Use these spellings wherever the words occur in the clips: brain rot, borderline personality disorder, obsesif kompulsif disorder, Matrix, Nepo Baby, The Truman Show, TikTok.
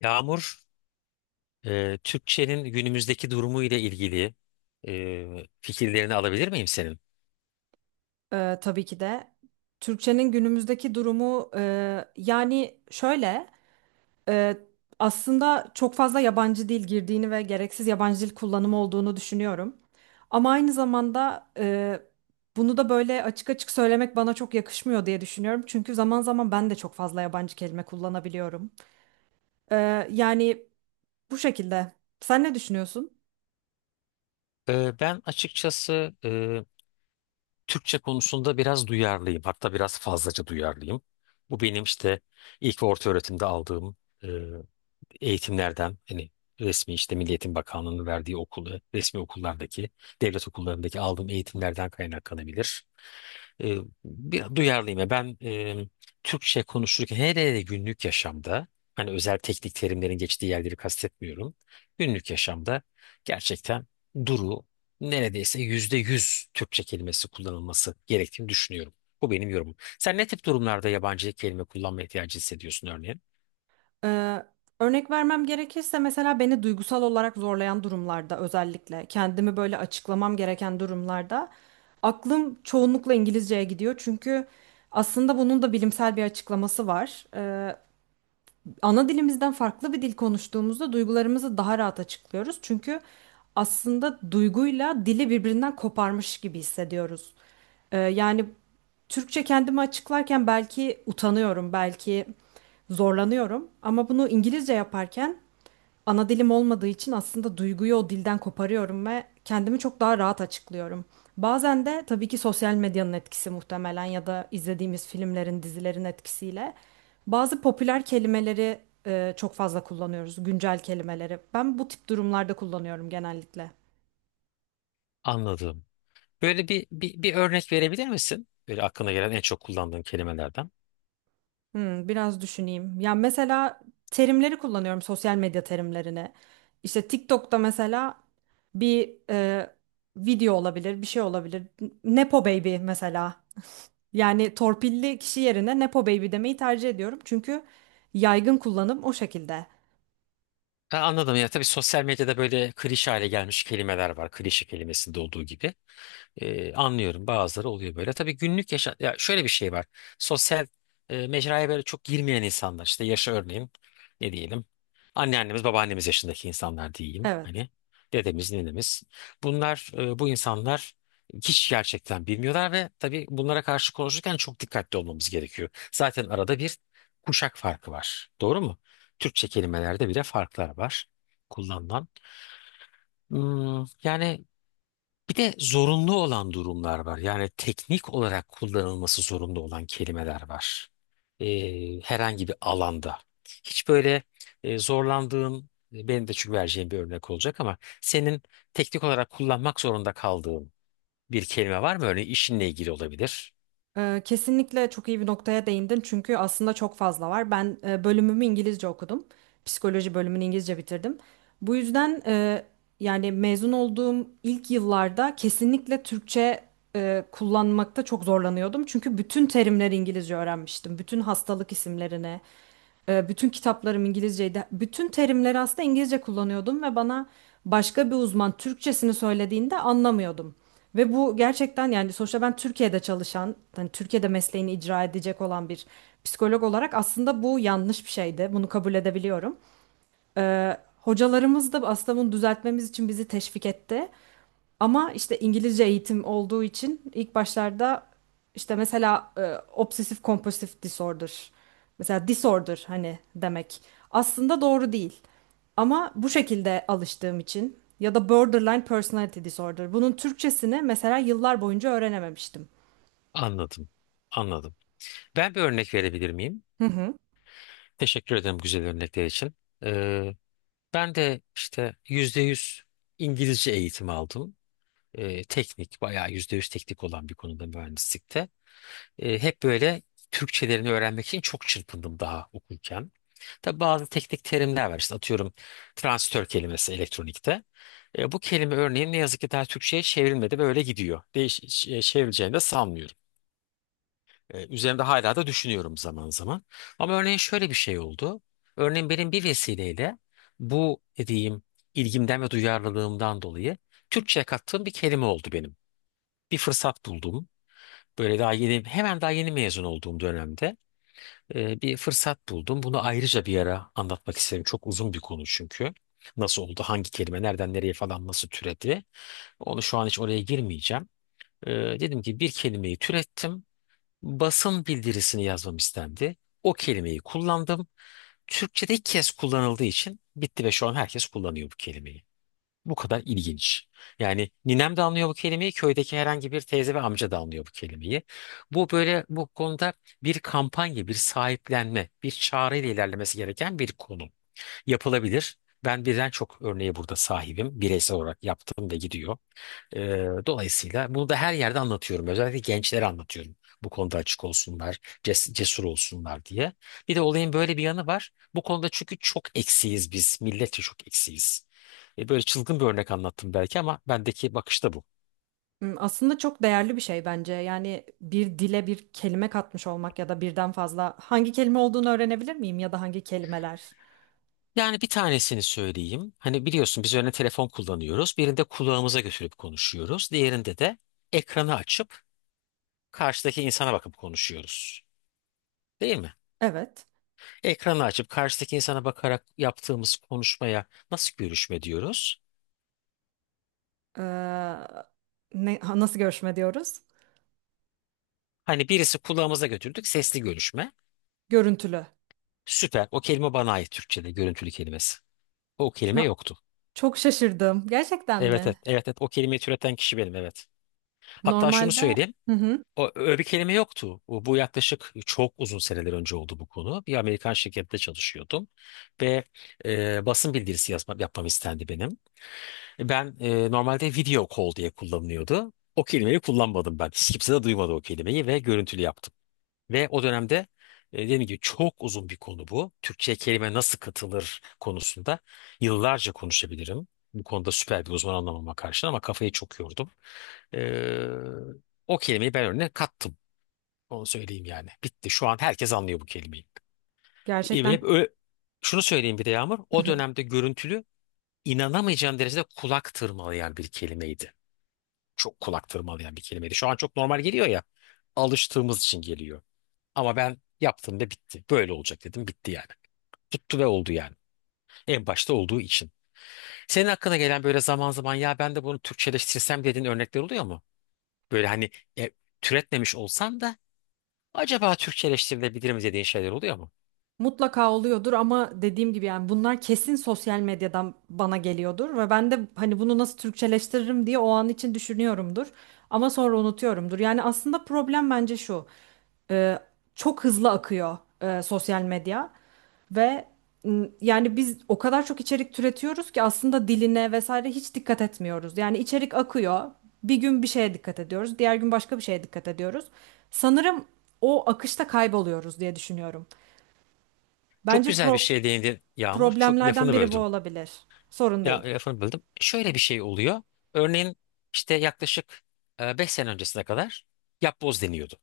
Yağmur, Türkçenin günümüzdeki durumu ile ilgili fikirlerini alabilir miyim senin? Tabii ki de. Türkçenin günümüzdeki durumu yani şöyle e, aslında çok fazla yabancı dil girdiğini ve gereksiz yabancı dil kullanımı olduğunu düşünüyorum. Ama aynı zamanda bunu da böyle açık açık söylemek bana çok yakışmıyor diye düşünüyorum. Çünkü zaman zaman ben de çok fazla yabancı kelime kullanabiliyorum. Yani bu şekilde. Sen ne düşünüyorsun? Ben açıkçası Türkçe konusunda biraz duyarlıyım. Hatta biraz fazlaca duyarlıyım. Bu benim işte ilk ve orta öğretimde aldığım e, eğitimlerden hani resmi işte Milli Eğitim Bakanlığı'nın verdiği okulu, resmi okullardaki, devlet okullarındaki aldığım eğitimlerden kaynaklanabilir. E, bir duyarlıyım, ya. Ben Türkçe konuşurken hele hele günlük yaşamda hani özel teknik terimlerin geçtiği yerleri kastetmiyorum. Günlük yaşamda gerçekten duru neredeyse %100 Türkçe kelimesi kullanılması gerektiğini düşünüyorum. Bu benim yorumum. Sen ne tip durumlarda yabancı kelime kullanma ihtiyacı hissediyorsun örneğin? Ee, Örnek vermem gerekirse mesela beni duygusal olarak zorlayan durumlarda özellikle kendimi böyle açıklamam gereken durumlarda aklım çoğunlukla İngilizceye gidiyor. Çünkü aslında bunun da bilimsel bir açıklaması var, ana dilimizden farklı bir dil konuştuğumuzda duygularımızı daha rahat açıklıyoruz. Çünkü aslında duyguyla dili birbirinden koparmış gibi hissediyoruz. Yani Türkçe kendimi açıklarken belki utanıyorum, belki zorlanıyorum ama bunu İngilizce yaparken ana dilim olmadığı için aslında duyguyu o dilden koparıyorum ve kendimi çok daha rahat açıklıyorum. Bazen de tabii ki sosyal medyanın etkisi muhtemelen ya da izlediğimiz filmlerin, dizilerin etkisiyle bazı popüler kelimeleri çok fazla kullanıyoruz, güncel kelimeleri. Ben bu tip durumlarda kullanıyorum genellikle. Anladım. Böyle bir örnek verebilir misin? Böyle aklına gelen en çok kullandığın kelimelerden. Hmm, biraz düşüneyim. Ya mesela terimleri kullanıyorum, sosyal medya terimlerini. İşte TikTok'ta mesela bir video olabilir, bir şey olabilir. Nepo Baby mesela. Yani torpilli kişi yerine Nepo Baby demeyi tercih ediyorum. Çünkü yaygın kullanım o şekilde. Ha, anladım ya tabii sosyal medyada böyle klişe hale gelmiş kelimeler var. Klişe kelimesinde olduğu gibi. Anlıyorum, bazıları oluyor böyle. Tabii günlük yaşa ya şöyle bir şey var. Sosyal mecraya böyle çok girmeyen insanlar işte yaşa örneğin ne diyelim. Anneannemiz babaannemiz yaşındaki insanlar diyeyim. Evet. Hani dedemiz ninemiz. Bu insanlar hiç gerçekten bilmiyorlar ve tabii bunlara karşı konuşurken çok dikkatli olmamız gerekiyor. Zaten arada bir kuşak farkı var. Doğru mu? Türkçe kelimelerde bile farklar var kullanılan. Yani bir de zorunlu olan durumlar var. Yani teknik olarak kullanılması zorunlu olan kelimeler var. Herhangi bir alanda. Hiç böyle zorlandığın, benim de çünkü vereceğim bir örnek olacak ama senin teknik olarak kullanmak zorunda kaldığın bir kelime var mı? Örneğin işinle ilgili olabilir. Kesinlikle çok iyi bir noktaya değindin. Çünkü aslında çok fazla var. Ben bölümümü İngilizce okudum. Psikoloji bölümünü İngilizce bitirdim. Bu yüzden yani mezun olduğum ilk yıllarda kesinlikle Türkçe kullanmakta çok zorlanıyordum. Çünkü bütün terimleri İngilizce öğrenmiştim. Bütün hastalık isimlerini. Bütün kitaplarım İngilizceydi. Bütün terimleri aslında İngilizce kullanıyordum ve bana başka bir uzman Türkçesini söylediğinde anlamıyordum. Ve bu gerçekten, yani sonuçta ben Türkiye'de çalışan, hani Türkiye'de mesleğini icra edecek olan bir psikolog olarak aslında bu yanlış bir şeydi. Bunu kabul edebiliyorum. Hocalarımız da aslında bunu düzeltmemiz için bizi teşvik etti. Ama işte İngilizce eğitim olduğu için ilk başlarda işte mesela obsesif kompulsif disorder. Mesela disorder hani demek. Aslında doğru değil. Ama bu şekilde alıştığım için ya da borderline personality disorder. Bunun Türkçesini mesela yıllar boyunca öğrenememiştim. Anladım, anladım. Ben bir örnek verebilir miyim? Hı hı. Teşekkür ederim güzel örnekler için. Ee, Ben de işte %100 İngilizce eğitimi aldım. Teknik, bayağı %100 teknik olan bir konuda mühendislikte. Hep böyle Türkçelerini öğrenmek için çok çırpındım daha okurken. Tabi bazı teknik terimler var. İşte atıyorum transistör kelimesi elektronikte. Bu kelime örneğin ne yazık ki daha Türkçe'ye çevrilmedi ve öyle gidiyor. Çevrileceğini de sanmıyorum. Üzerinde hala da düşünüyorum zaman zaman. Ama örneğin şöyle bir şey oldu. Örneğin benim bir vesileyle bu dediğim ilgimden ve duyarlılığımdan dolayı Türkçe'ye kattığım bir kelime oldu benim, bir fırsat buldum. Böyle daha yeni mezun olduğum dönemde bir fırsat buldum. Bunu ayrıca bir ara anlatmak isterim. Çok uzun bir konu çünkü. Nasıl oldu, hangi kelime, nereden nereye falan nasıl türedi. Onu şu an hiç oraya girmeyeceğim. E, Dedim ki bir kelimeyi türettim. Basın bildirisini yazmam istendi. O kelimeyi kullandım. Türkçe'de ilk kez kullanıldığı için bitti ve şu an herkes kullanıyor bu kelimeyi. Bu kadar ilginç. Yani ninem de anlıyor bu kelimeyi, köydeki herhangi bir teyze ve amca da anlıyor bu kelimeyi. Bu konuda bir kampanya, bir sahiplenme, bir çağrı ile ilerlemesi gereken bir konu. Yapılabilir. Ben birden çok örneğe burada sahibim. Bireysel olarak yaptım ve gidiyor. Dolayısıyla bunu da her yerde anlatıyorum. Özellikle gençlere anlatıyorum. Bu konuda açık olsunlar, cesur olsunlar diye. Bir de olayın böyle bir yanı var. Bu konuda çünkü çok eksiyiz biz. Milletçe çok eksiyiz. Böyle çılgın bir örnek anlattım belki ama bendeki bakış da bu. Hmm, aslında çok değerli bir şey bence. Yani bir dile bir kelime katmış olmak ya da birden fazla hangi kelime olduğunu öğrenebilir miyim ya da hangi kelimeler? Yani bir tanesini söyleyeyim. Hani biliyorsun biz örneğin telefon kullanıyoruz. Birinde kulağımıza götürüp konuşuyoruz. Diğerinde de ekranı açıp karşıdaki insana bakıp konuşuyoruz. Değil mi? Evet. Ekranı açıp karşıdaki insana bakarak yaptığımız konuşmaya nasıl görüşme diyoruz? Ee, nasıl görüşme diyoruz? Hani birisi kulağımıza götürdük, sesli görüşme. Görüntülü. Süper. O kelime bana ait, Türkçe'de görüntülü kelimesi. O Şu kelime an yoktu. çok şaşırdım. Gerçekten Evet, evet, mi? evet, evet. O kelimeyi türeten kişi benim, evet. Hatta şunu Normalde söyleyeyim. hı hı, O, öyle bir kelime yoktu. Bu yaklaşık çok uzun seneler önce oldu bu konu. Bir Amerikan şirkette çalışıyordum ve basın bildirisi yapmam istendi benim. Normalde video call diye kullanılıyordu. O kelimeyi kullanmadım ben. Hiç kimse de duymadı o kelimeyi ve görüntülü yaptım. Ve o dönemde dediğim gibi çok uzun bir konu bu. Türkçe kelime nasıl katılır konusunda yıllarca konuşabilirim. Bu konuda süper bir uzman anlamama karşın ama kafayı çok yordum. E, O kelimeyi ben önüne kattım. Onu söyleyeyim yani. Bitti. Şu an herkes anlıyor bu kelimeyi. E, gerçekten hep ö- şunu söyleyeyim bir de Yağmur. hı O hı. dönemde görüntülü inanamayacağım derecede kulak tırmalayan bir kelimeydi, çok kulak tırmalayan bir kelimeydi. Şu an çok normal geliyor ya. Alıştığımız için geliyor. Ama ben yaptım ve bitti. Böyle olacak dedim, bitti yani. Tuttu ve oldu yani. En başta olduğu için. Senin hakkına gelen böyle zaman zaman, ya ben de bunu Türkçeleştirsem dediğin örnekler oluyor mu? Böyle hani e, türetmemiş olsan da acaba Türkçeleştirilebilir mi dediğin şeyler oluyor mu? Mutlaka oluyordur ama dediğim gibi yani bunlar kesin sosyal medyadan bana geliyordur ve ben de hani bunu nasıl Türkçeleştiririm diye o an için düşünüyorumdur ama sonra unutuyorumdur. Yani aslında problem bence şu. e, Çok hızlı akıyor sosyal medya ve yani biz o kadar çok içerik türetiyoruz ki aslında diline vesaire hiç dikkat etmiyoruz. Yani içerik akıyor. Bir gün bir şeye dikkat ediyoruz, diğer gün başka bir şeye dikkat ediyoruz. Sanırım o akışta kayboluyoruz diye düşünüyorum. Çok Bence güzel bir şey değindin Yağmur. Çok problemlerden lafını biri bu böldüm. olabilir. Sorun Ya değil. lafını böldüm. Şöyle bir şey oluyor. Örneğin işte yaklaşık 5 sene öncesine kadar yapboz deniyordu.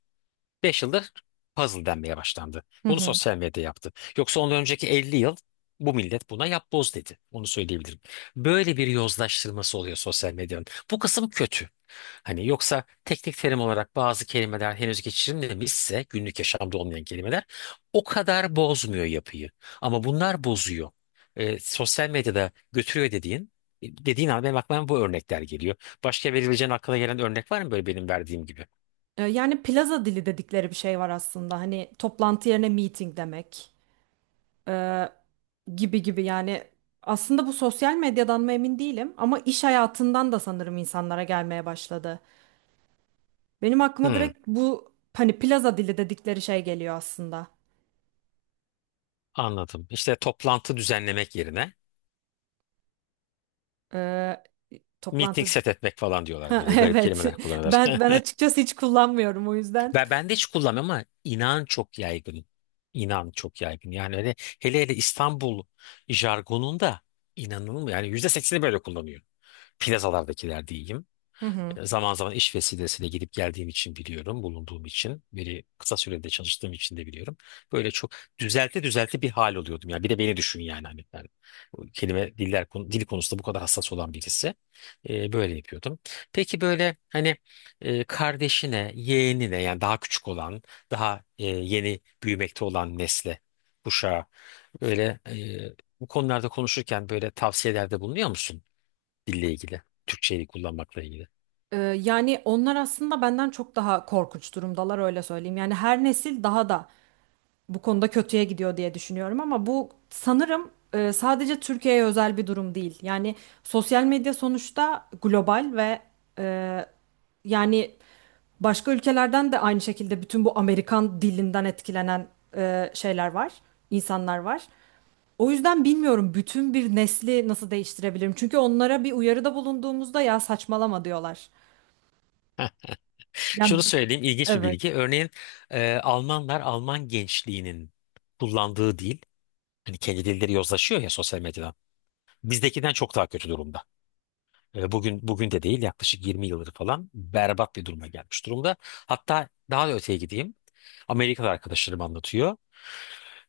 5 yıldır puzzle denmeye başlandı. Hı Bunu hı. sosyal medya yaptı. Yoksa ondan önceki 50 yıl bu millet buna yapboz dedi. Onu söyleyebilirim. Böyle bir yozlaştırması oluyor sosyal medyanın. Bu kısım kötü. Hani yoksa teknik terim olarak bazı kelimeler henüz geçirilmemişse, günlük yaşamda olmayan kelimeler o kadar bozmuyor yapıyı. Ama bunlar bozuyor. Sosyal medyada götürüyor dediğin an benim aklıma bu örnekler geliyor. Başka verebileceğin aklına gelen örnek var mı böyle benim verdiğim gibi? Yani plaza dili dedikleri bir şey var aslında. Hani toplantı yerine meeting demek. Ee, gibi gibi yani aslında bu sosyal medyadan mı emin değilim ama iş hayatından da sanırım insanlara gelmeye başladı. Benim aklıma Hmm. direkt bu hani plaza dili dedikleri şey geliyor aslında. Anladım. İşte toplantı düzenlemek yerine Ee, meeting Toplantı set etmek falan diyorlar, Ha, böyle garip evet kelimeler kullanırlar. ben açıkçası hiç kullanmıyorum o yüzden. Ben de hiç kullanmıyorum ama inan çok yaygın. İnan çok yaygın. Yani öyle, hele hele İstanbul jargonunda inanılmıyor. Yani %80'i böyle kullanıyor. Plazalardakiler diyeyim. Hı hı. Zaman zaman iş vesilesiyle gidip geldiğim için biliyorum, bulunduğum için. Biri kısa sürede çalıştığım için de biliyorum. Böyle çok düzelte düzelte bir hal oluyordum. Yani bir de beni düşün yani hani ben dil konusunda bu kadar hassas olan birisi. Böyle yapıyordum. Peki böyle hani kardeşine, yeğenine yani daha küçük olan, daha yeni büyümekte olan nesle, kuşağa böyle bu konularda konuşurken böyle tavsiyelerde bulunuyor musun dille ilgili, Türkçeyi kullanmakla ilgili? Yani onlar aslında benden çok daha korkunç durumdalar, öyle söyleyeyim. Yani her nesil daha da bu konuda kötüye gidiyor diye düşünüyorum ama bu sanırım sadece Türkiye'ye özel bir durum değil. Yani sosyal medya sonuçta global ve e, yani başka ülkelerden de aynı şekilde bütün bu Amerikan dilinden etkilenen şeyler var, insanlar var. O yüzden bilmiyorum bütün bir nesli nasıl değiştirebilirim. Çünkü onlara bir uyarıda bulunduğumuzda ya saçmalama diyorlar. Yani Şunu söyleyeyim, ilginç bir bilgi. evet. Örneğin Almanlar, Alman gençliğinin kullandığı dil, hani kendi dilleri yozlaşıyor ya sosyal medyada. Bizdekinden çok daha kötü durumda. Bugün bugün de değil, yaklaşık 20 yıldır falan berbat bir duruma gelmiş durumda. Hatta daha da öteye gideyim. Amerikalı arkadaşlarım anlatıyor.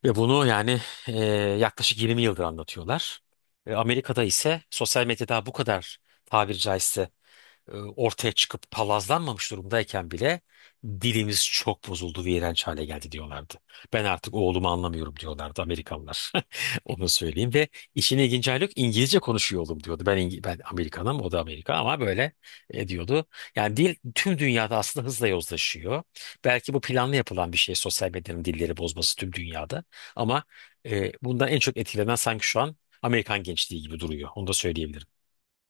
Ve bunu yani e, yaklaşık 20 yıldır anlatıyorlar. Amerika'da ise sosyal medyada bu kadar, tabiri caizse ortaya çıkıp palazlanmamış durumdayken bile dilimiz çok bozuldu ve iğrenç hale geldi diyorlardı. Ben artık oğlumu anlamıyorum diyorlardı Amerikalılar. Onu söyleyeyim ve işin ilginç hali, yok İngilizce konuşuyor oğlum diyordu. Ben Amerikanım, o da Amerika ama böyle diyordu. Yani dil tüm dünyada aslında hızla yozlaşıyor. Belki bu planlı yapılan bir şey, sosyal medyanın dilleri bozması tüm dünyada, ama bundan en çok etkilenen sanki şu an Amerikan gençliği gibi duruyor. Onu da söyleyebilirim.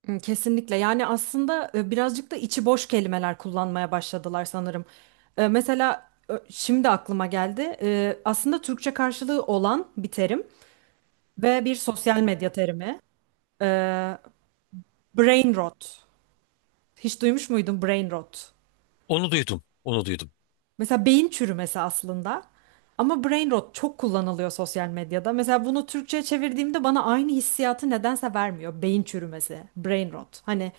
Hı, kesinlikle. Yani aslında birazcık da içi boş kelimeler kullanmaya başladılar sanırım. Mesela şimdi aklıma geldi. Aslında Türkçe karşılığı olan bir terim ve bir sosyal medya terimi. E, Brain rot. Hiç duymuş muydun brain rot? Onu duydum, onu duydum. Mesela beyin çürümesi aslında. Ama brain rot çok kullanılıyor sosyal medyada. Mesela bunu Türkçe'ye çevirdiğimde bana aynı hissiyatı nedense vermiyor. Beyin çürümesi, brain rot. Hani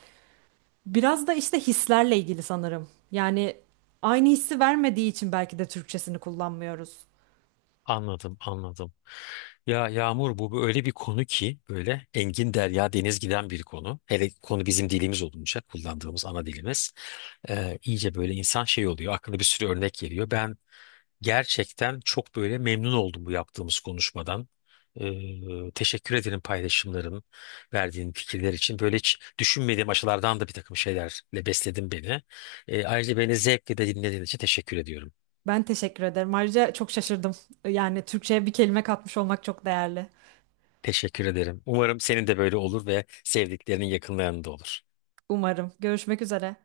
biraz da işte hislerle ilgili sanırım. Yani aynı hissi vermediği için belki de Türkçesini kullanmıyoruz. Anladım, anladım. Ya Yağmur, bu böyle bir konu ki böyle engin derya deniz giden bir konu. Hele konu bizim dilimiz olunca, kullandığımız ana dilimiz. İyice böyle insan şey oluyor. Aklına bir sürü örnek geliyor. Gerçekten çok böyle memnun oldum bu yaptığımız konuşmadan. Teşekkür ederim paylaşımların, verdiğin fikirler için. Böyle hiç düşünmediğim açılardan da bir takım şeylerle besledin beni. Ayrıca beni zevkle de dinlediğin için teşekkür ediyorum. Ben teşekkür ederim. Ayrıca çok şaşırdım. Yani Türkçe'ye bir kelime katmış olmak çok değerli. Teşekkür ederim. Umarım senin de böyle olur ve sevdiklerinin yakınlarında olur. Umarım. Görüşmek üzere.